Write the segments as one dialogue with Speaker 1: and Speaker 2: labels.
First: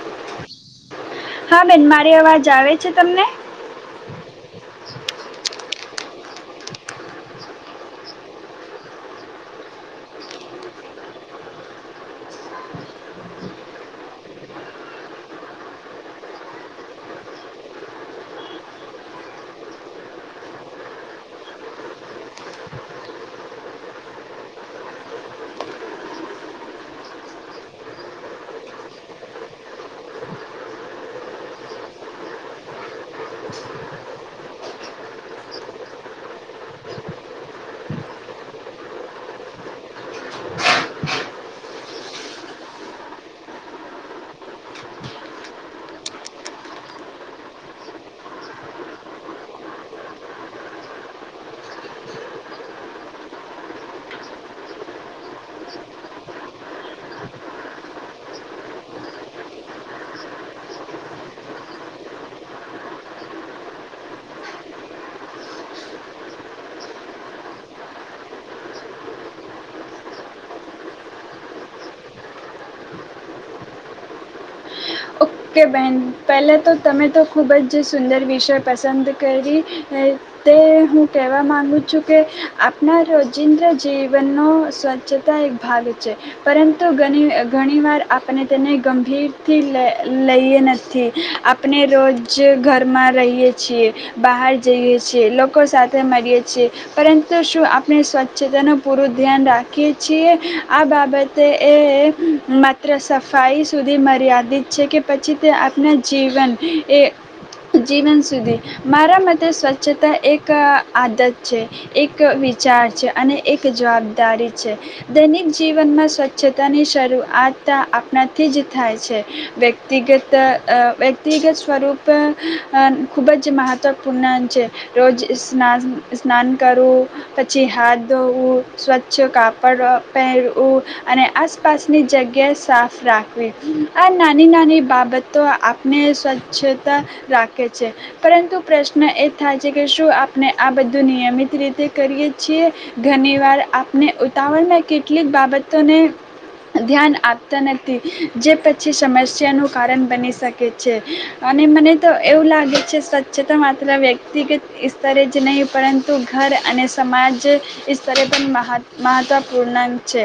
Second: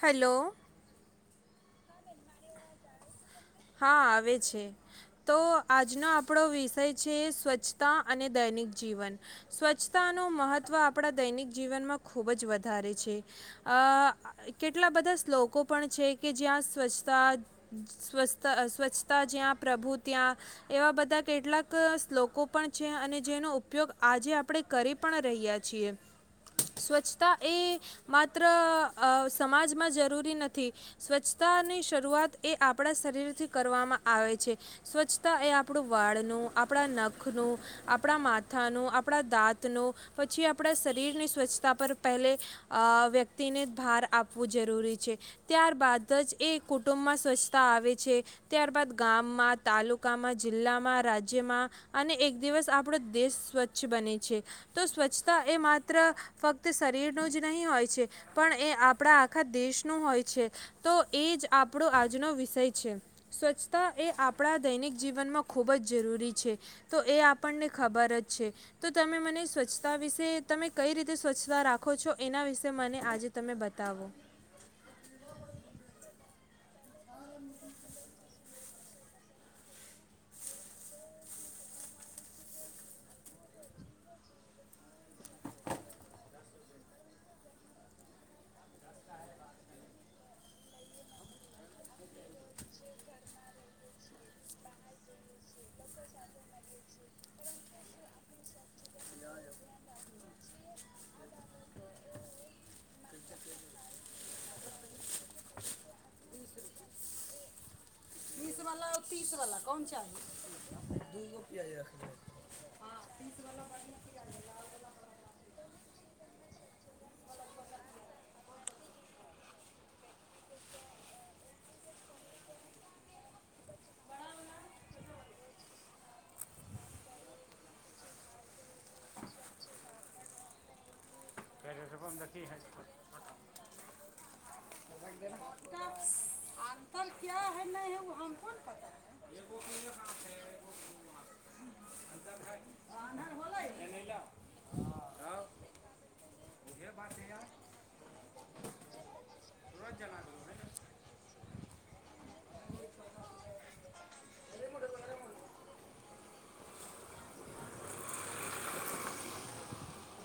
Speaker 1: Hello.
Speaker 2: હા બેન મારી અવાજ આવે છે તમને
Speaker 1: હા આવે છે તો આજનો આપ આપણો વિષય છે સ્વચ્છતા અને દૈનિક જીવન. સ્વચ્છતાનું મહત્ત્વ આપણા દૈનિક જીવનમાં ખૂબ જ વધારે છે અ કેટલા બધા શ્લોકો પણ છે કે જ્યાં સ્વચ્છતા સ્વસ્થ સ્વચ્છતા જ્યાં પ્રભુ ત્યાં. એવા બધા કેટલાક શ્લોકો પણ છે અને જેનો ઉપયોગ આજે આપણે કરી પણ રહ્યા છીએ. સ્વચ્છતા એ માત્ર અ સમાજમાં જરૂરી નથી સ્વચ્છ છતાની શરૂઆત એ આપણા શરીરથી કરવામાં આવે છે. સ્વચ્છતા એ આપણું વાળનું, આપણા નખનું, આપણા માથાનું, આપણા દાંતનું પછી આપણા શરીરની સ્વચ્છતા પર પહેલે અ વ્યક્તિને ભાર આપવું જરૂરી છે ત્યારબાદ દજએ કુટુંબમાં સ્વચ્છતા આવે છે ત્યારબાદ ગામમાં, તાલુકામાં, જિલ્લામાં, રાજ્યમાં અને એક દિવસ આપણો દેશ સ્વચ્છ બને છે. તો સ્વચ્છતા એ માત્ર ફક્ત શરીરનું જ નહીં હોય છે પણ એ આપણા આખા દેશનું હોય છે. તો એ જ આપણો આજનો વિષય છે. સ્વચ્છતા એ આપણા દૈનિક જીવનમાં ખૂબ જ જરૂરી છે તો એ આપણને ખબર જ છે તો તમે મને સ્વચ્છતા વિશે તમે કઈ રીતે સ્વચ્છતા રાખો છો એના વિશે મને આજે તમે બતાવો.
Speaker 2: બેહેન પહેલા તો તમે તો ખૂબ જ સુંદર વિષય પસંદ કરી તે હું કહેવા માગું છું કે આપના રોજીંદા જીવનનો સ્વચ્છતા એક ભાગ છે, પરંતુ ઘની ઘણીવાર આપને તેને ગંભીરથી લેય લઈએ નથી આપણે રોજ ઘરમાં રહીએ છીએ, બહાર જઈએ છીએ, લોકો સાથે મળીએ છીએ પરંતુ શું આપણે સ્વચ્છતાનું પૂરું ધ્યાન રાખીએ છીએ આ બાબતે એ માત્ર સફાઈ સુધી મર્યાદિત છે કે પછી તે આપણા જીવન એ જીવન સુધી. મારા મતે સ્વચ્છતા એક આદત છે, એક વિચાર છે અને એક જવાબદારી છે, દૈનિક જીવનમાં સ્વચ્છતાની શરૂઆત આપણાથી જ થાય છે. વ્યક્તિગત અ-અ વ્યક્તિગત સ્વરૂપ અ ખૂબ જ મહત્વપૂર્ણ છે રોજ સ્નાન કરવું પછી હાથ ધોવું, સ્વચ્છ કાપડ પહેરવું. અને આસપાસની જગ્યા સાફ રાખવી. નાની-નાની બાબતો આપને સ્વચ્છતા રાખે છે પરંતુ પ્રશ્ન એ થાય છે કે શું આપણે આ બધું નિયમિત રીતે કરીએ છીએ ઘની વાર આપણે ઉતાવળમાં કેટલીક બાબતોને ધ્યાન આપતા નથી જે પછી, છી સમસ્યાનું કારણ બની શકે છે. અને મને તો એવું લાગે છે સ્વચ્છતા માત્ર વ્યક્તિગત ઈસ્તરે જ નહીં પરંતુ ઘર અને સમાજ ઈસ્તરે પણ મહા માહત્વપૂર્ણ છે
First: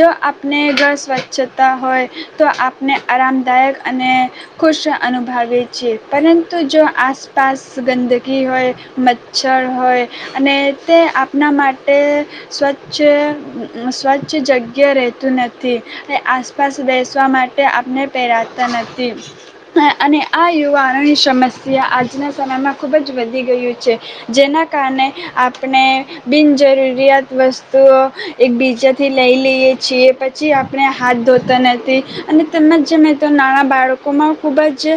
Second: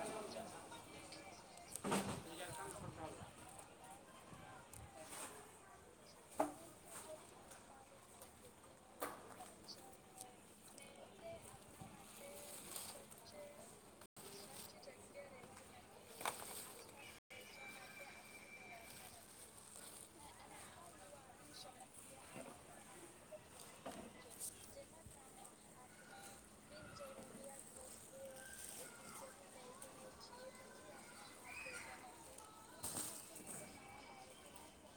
Speaker 2: જો આપને ઘર સ્વચ્છતા હોય તો આપ ને આરામદાયક અને ખુશ અનુભાવીએ છીએ પરંતુ જો આસપાસ ગંદકી હોય, મચ્છર હોય અને તે આપણા માટે સ્વચ્છ-સ્વચ્છ જગ્યા રહેતું નથી એ આસપાસ બેસવા માટે આપને પહેરાતા નથી અને આ યુવા સમસ્યા આજના સમયમાં ખૂબ જ વધી ગયું છે જેના કારણે આપને બિનજરૂરિયાત વસ્તુઓ એકબીજાથી લઈ લઈએ છીએ પછી આપણે હાથ ધોતા નથી અને તેમજ જે મેં તો નાણા બાળકોમાં ખૂબ જ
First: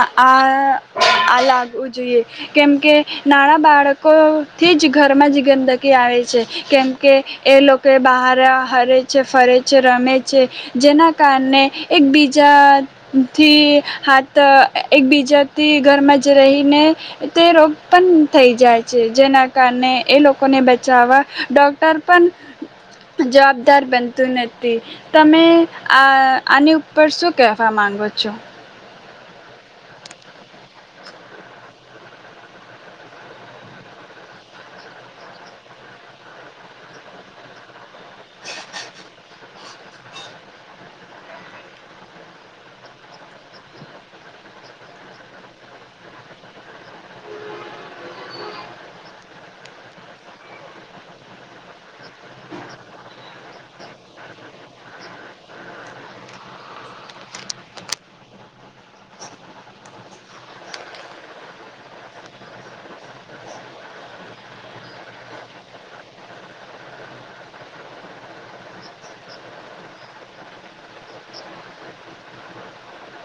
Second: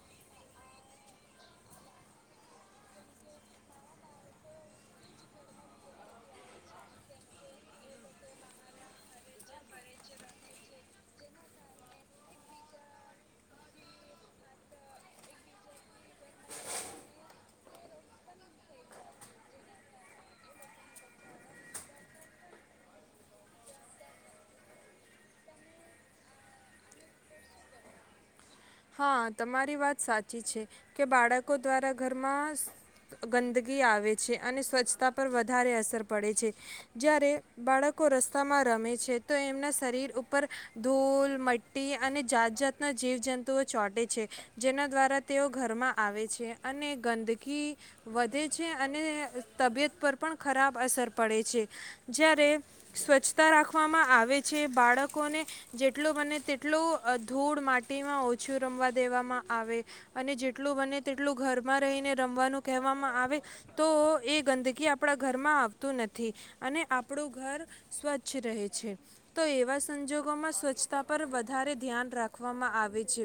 Speaker 2: આ-આ લાગવું જોઈએ કેમ કે નાણાં બાળકોથી જ ઘરમાં જ ગંદકી આવે છે કેમકે એ લોકો બહાર હરે છે, ફરે છે, રમે છે જેના કારણે એકબીજાથી હાથ અ એકબીજાથી ઘરમાં જ રહીને તે રોગ પણ થઈ જાય છે જેના કારણે એ લોકોને બચાવવા ડૉક્ટર પણ જવાબદાર બનતું નથી તમે આ આની ઉ પર શું કહેવા માંગો છો.
Speaker 1: હા તમારી વાત સાચી છે કે બાળકો દ્વારા ઘરમાં સ ગંદગી આવે છે અને સ્વચ્છતા પર વધારે અસર પડે છે જ્યારે બાળક કો રસ્તામાં રમે છે તો એમના શરીર ઉપર ધૂલ મ્ટટી અને જાત-જાતના જીવ જંતુ- ચોટે છે જેના દ્વારા તેઓ ઘરમાં આવે છે અને ગંદકી વધે છે અને તબિયત પર પણ ખરાબ અસર પડે છે જ્યારે સ્વચ્છતા રાખવામાં આવે છે બાળકોને જેટલુ બને તેટલો ધૂળ માટીમાં છું રમવા દેવામાં આવે અને જેટલું બને તેટલું ઘરમાં રહીને રમવાનું કહેવામાં આવે તો એ ગંદકી આપણા ઘરમાં આવતું નથી અને આપણું ઘર સ્વચ્છ રહે છે તો એવા સંજોગોમાં સ્વચ્છતા પર વધારે ધ્યાન રાખવામાં આવે છે.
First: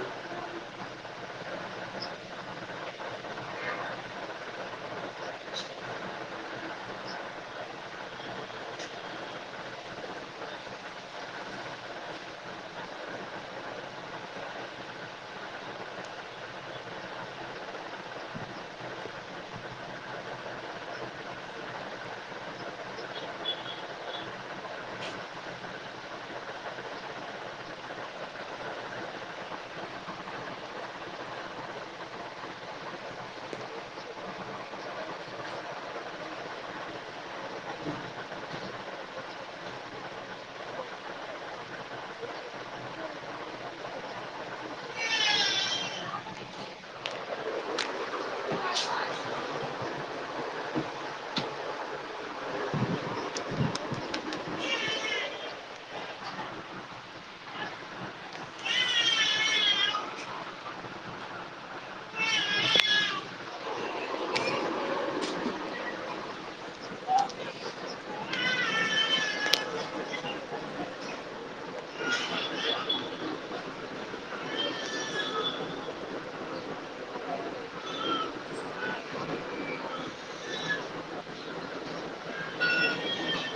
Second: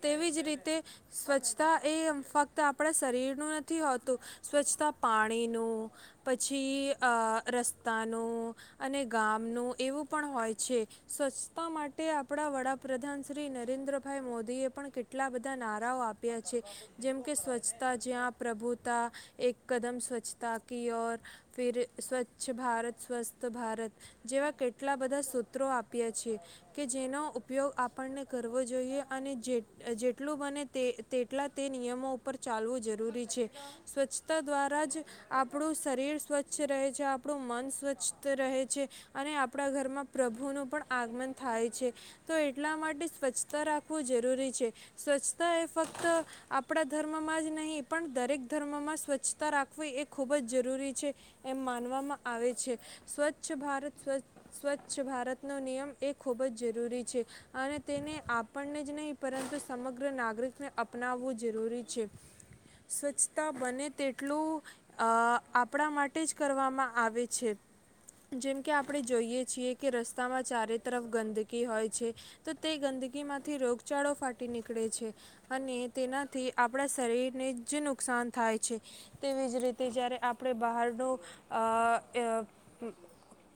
Speaker 1: તેવીજ રીતે સ્વચ્છતા એ ફક્ત આપણા શરીરનું નથી હોતું સ્વચ્છતા પાણીનું પછી અ રસ્તાનું અને ગામનું એવું પણ હોય છે સ્વચ્છતા માટે આપડા વડાપ્રધાન શ્રી શ્રી નરેન્દ્રભાઈ મોદીએ પણ કેટલા બધા નારાઓ આપ્યા છે જેમ કે સ્વચ્છતા જ્યાં પ્રભુતા, એક કદમ સ્વચ્છતા કી ઓર ફીર સ્વચ્છ ભારત, સ્વસ્થ ભારત જેવા કેટલા બધા સૂત્રો આપ્યા છે કે જેનો ઉપયોગ આપણને કરવો જોઈએ અને જે જેટલું બને તે તેટલા તે નિયમો ઉપર ચાલવું જરૂરી છે સ્વચ્છતા દ્વારા જ આપણું શરીર સ્વચ્છ રહે છે આપણું મન સ્વચ્છ રહે છે અને આપણા ઘરમાં પ્રભુનું પણ આગમન થાય છે તો એટલા માટે સ્વચ્છતા રાખવું જરૂરી છે સ્વચ્છતા એ ફક્ત આપણા ધર્મમાં જ નહીં પણ દરેક ધર્મમાં સ્વચ્છતા રાખવી એ ખૂબ જ જરૂરી છે એમ માનવામાં આવે છે સ્વચ્છ ભારત સ્વચ્છ સ્વચ્છ ભારતનો નિયમ એ ખૂબ જ જરૂરી છે અને તેને આપણને જ નહીં પરંતુ સમગ્ર નાગરિકને અપનાવવું જરૂરી છે, સ્વચ્છતા બને તેટલું અ આપણા માટે જ કરવામાં આવે છે જેમ કે આપણે જોઈએ છીએ કે રસ્તામાં ચારે તરફ ગંદકી હોય છે. તો તે ગંદકીમાંથી રોગચાળો ફાટી નીકળે છે અને તેનાથી આપણા શરીરને જ નુકસાન થાય છે તેવી જ રીતે જ્યારે આપણે બહારનું અ આ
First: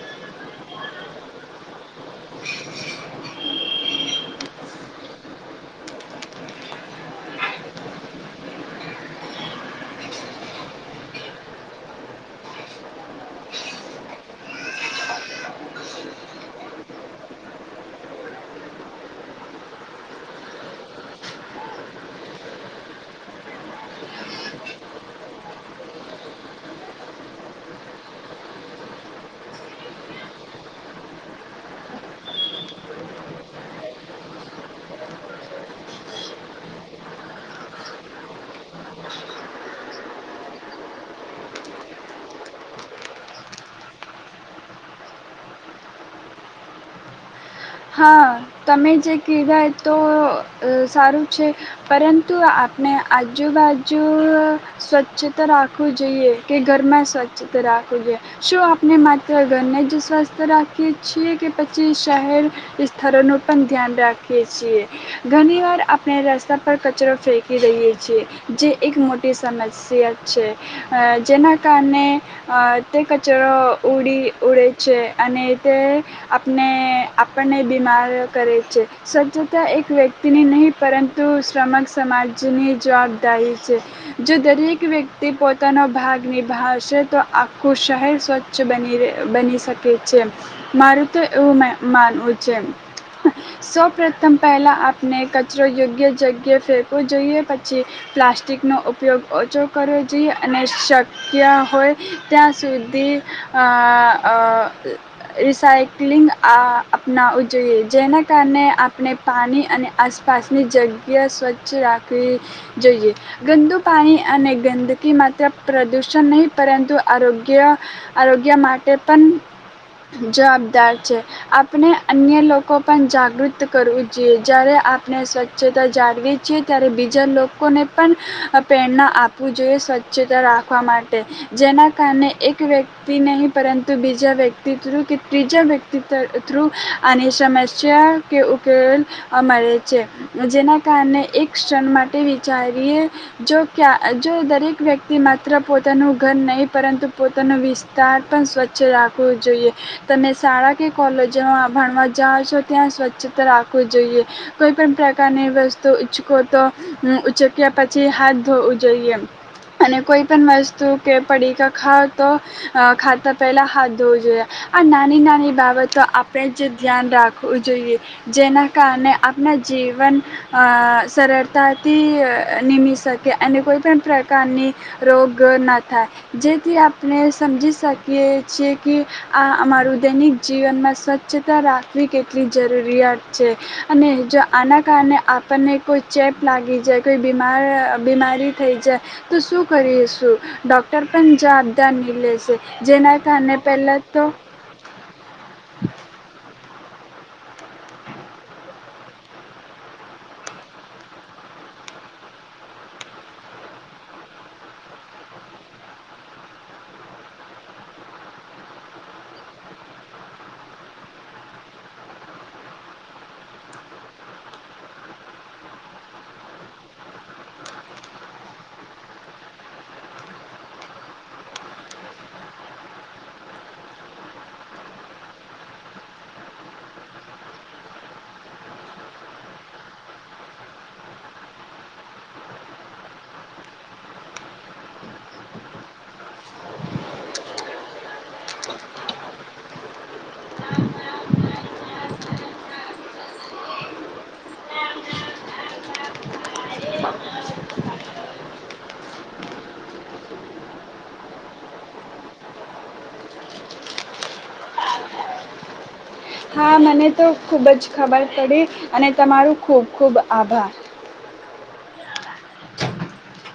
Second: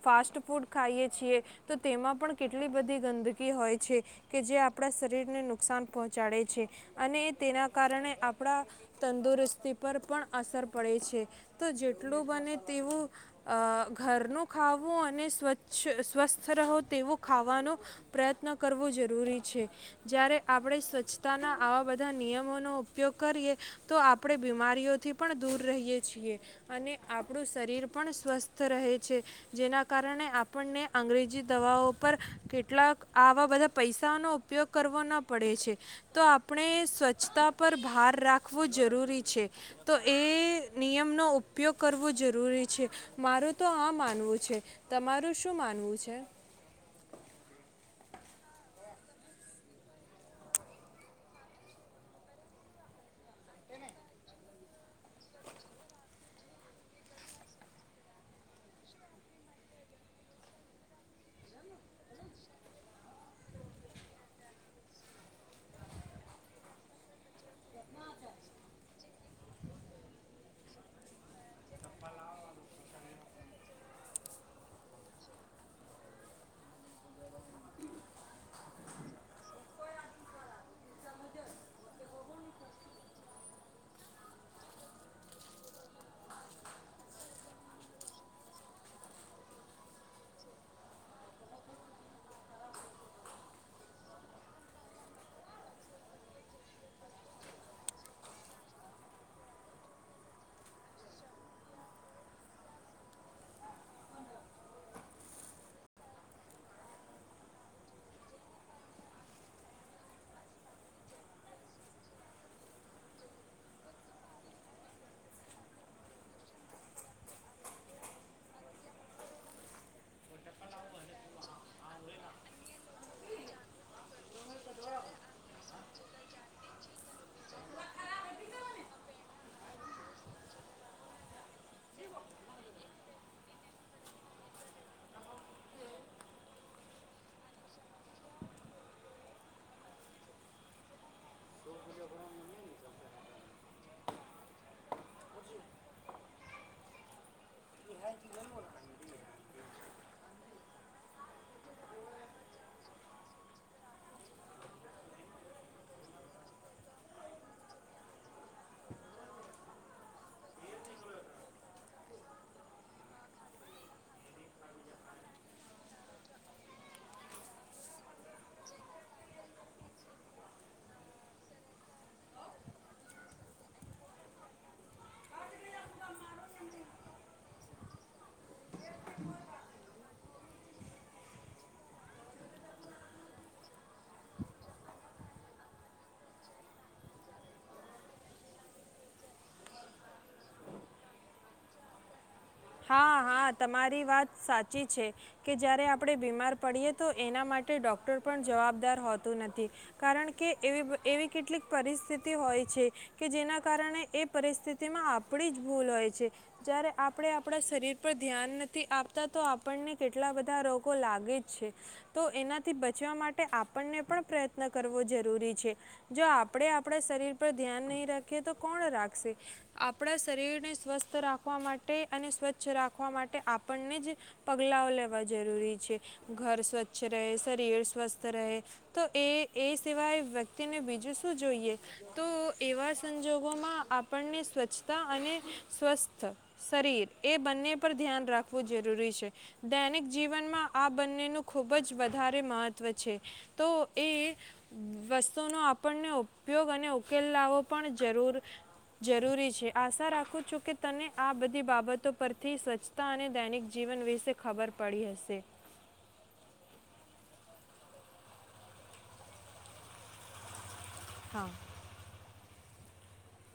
Speaker 1: ફાસ્ટ ફૂડ ખાઈએ છીએ તો તેમાં પણ કેટલી બધી ગંદકી હોય છે કે જે આપણા શરીરને નુકસાન પહોંચાડે છે અને તેના કારણે આપણા તંદુરસ્તી પર પણ અસર પડે છે તો જેટલું બને તેવું અ ઘરનું ખાવું અને સ્વચ્છ સ્વસ્થ રહો તેવો ખાવાનો પ્રયત્ન કરવું જરૂરી છે જ્યારે આપણે સ્વચ્છતાના આવા બધા નિયમોનો ઉપયોગ કરીએ તો આપણે બીમારીઓથી પણ દૂર રહીએ છીએ અને આપણું શરીર પણ સ્વસ્થ રહે છે, જેના કારણે આપણને અંગ્રેજી દવાઓ પર કેટલાક આવા બધા પૈસાનો ઉપયોગ કરવો ન પડે છે તો આપણે સ્વચ્છતા પર ભાર રાખવું જરૂરી છે, તો એ નિયમનો ઉપયોગ કરવો જરૂરી છે મારું તો આ માનવું છે તમારું શું માનવું છે.
Speaker 2: હા તમે જે કહેવાય તો અ સારું છે પરંતુ આપણે આજુ બાજુ અ સ્વચ્છતા રાખવું જોઈએ કે ઘરમાં સ્વચ્છતા રાખું જોઈએ શું આપણે માત્ર ઘરને જ સ્વસ્થ રાખીએ છીએ કે પછી શહેર સ્થળનું પણ ધ્યાન રાખીએ છીએ ઘણી વાર આપણે રસ્તા પર કચરો ફેંકી દઈએ છીએ જે એક મોટી સમસ્યા છે અ જેના કારણે અ તે કચરો ઉડી ઉડે છે અને તે આપને આપણને બીમાર કરે છે સ્વચ્છતા એક વ્યક્તિની નહીં પરંતુ શ્રમક સમાજની જવાબદારી છે જો દરેક વ્યક્તિ પોતાનો ભાગ નિભાવશે તો આખું શહેર સ્વચ્છ બની રેહ બની શકે છે મારું તો એવું મે માનવું છે સૌ પ્રથમ પહેલાં આપણે કચરો યોગ્ય જગ્યાએ ફેંકવો જોઈએ પછી પ્લાસ્ટિકનો ઉપયોગ ઓછો કરવો જોઈએ અને શક્ય હોય ત્યાં સુધી અં અ રિસાયક્લિંગ આ અપનાવવું જોઈએ જેના કારણે આપણે પાણી અને આસપાસની જગ્યા સ્વચ્છ રાખવી જોઈએ, ગંદુ પાણી અને ગંદકી માત્ર પ્રદૂષણ નહીં પરંતુ આરોગ્ય-આરોગ્ય માટે પણ જવાબદાર છે. આપણે અન્ય લોકો પણ જાગૃત કરવું જોઈએ, જ્યારે આપણે સ્વચ્છતા જાળવીએ છીએ ત્યારે બીજા લોકોને પણ પ્રેરણા આપવું જોઈએ સ્વચ્છતા રાખવા માટે જેના કારણે એક વ્યક્તિ નહી પરંતુ બીજા વ્યક્તિ થ્રુ કે ત્રીજા વ્યક્તિ થ્રુ આની સમસ્યા કે ઉકેલ અ મળે છે જેના કારણે એક ક્ષણ માટે વિચારીએ જો કયા જો દરેક વ્યક્તિ માત્ર પોતાનું ઘર નહીં પરંતુ પોતાનાં વિ વિસ્તાર પણ સ્વચ્છ રાખવું જોઈએ. તમે શાળા, કોલેજમાં ભણવા જાઓ છો ત્યાં સ્વચ્છતા રાખવું જોઈએ કોઈ પણ પ્રકારની વસ્તુ ઉચકો તો ઉચક્યા પછી હાથ ધોવું જોઈએ અને કોઈ પણ વસ્તુ કે પડીકા ખાવ તો અ ખાતા પહેલા હાથ ધોવું જોઈએ આ નાની-નાની બાબ બાબતો આપણે જ ધ્યાન રાખવું જોઈએ જેના કારણે આપના જીવન અ સરળતાથી નિમી શકે અને કોઈપણ પ્રકારની રોગ ન થાય જેથી આપને સમજી શકીએ છીએ કી આ આ મારું દૈનિક જીવનમાં સ્વચ્છતા રાખવી કેટલી જરૂરિયાત છે અને જો આના કારણે આપણને કોઈ ચેપ લાગી જાય કોઈ બીમાર બીમારી થઈ જાય તો શું કરીશું, ડૉક્ટર પણ જવાબદાર નહીં લેશે. જેના
Speaker 1: હા-હા
Speaker 2: કારણે
Speaker 1: તમારી
Speaker 2: પહેલાં તો
Speaker 1: વાત સાચી છે. કે જયારે આપણે બીમાર પડીએ એ તો એના માટે ડોક્ટર પણ જવાબદાર હોતું નથી, કારણ કે એવી-એવી કેટલીક પરિસ્થિતિ હોય છે કે જેના કારણે એ પરિસ્થિતિમાં આપણી જ ભૂલ હોય છે. જ્યારે આપણે આપણા શરીર પર ધ્યાન નથી આપતા તો આપણને કેટલા બધા રોગો લાગે જ છે. તો એનાથી બચવા માટે આપણને પણ પ્રયત્ન કરવો જરૂરી છે. જો આપણે આપણા શરીર પર ધ્યાન નહીં રાખીએ તો કોણ રાખશે. આપણા શરીરને સ્વસ્થ રાખવા માટે અને સ્વચ્છ રાખવા માટે આપણને જ પગલાંઓ લેવા જરૂરી છે. ઘર સ્વચ્છ રહે, શરીર સ્વસ્થ રહે તો એ-એ સિવાય વ્યક્તિને બીજું શું જોઈએ. તો એવા સંજોગોમાં આપણને સ્વચ્છતા અને સ્વસ્થ શરીર એ બંને પર ધ્યાન રાખવું જરૂરી છે. દૈનિક જીવનમાં આ બંનેનું ખૂબ જ વધારે મહત્ત્વ છે. તો એ વસ્તુનો આપણને ઉપયોગ અને ઉકેલ લાવવો પણ જરૂર-જરૂરી છે. આશા રાખું છું કે તને આ બધ ધી બાબતો પરથી સ્વચ્છતા અને દૈનિક જીવન વિશે ખબર પડી હશે.
Speaker 2: હા મને તો ખુબ જ ખબર પડી અને તમારું ખૂબ-ખૂબ આભાર.
Speaker 1: હા.
Speaker 2: [unintelligible]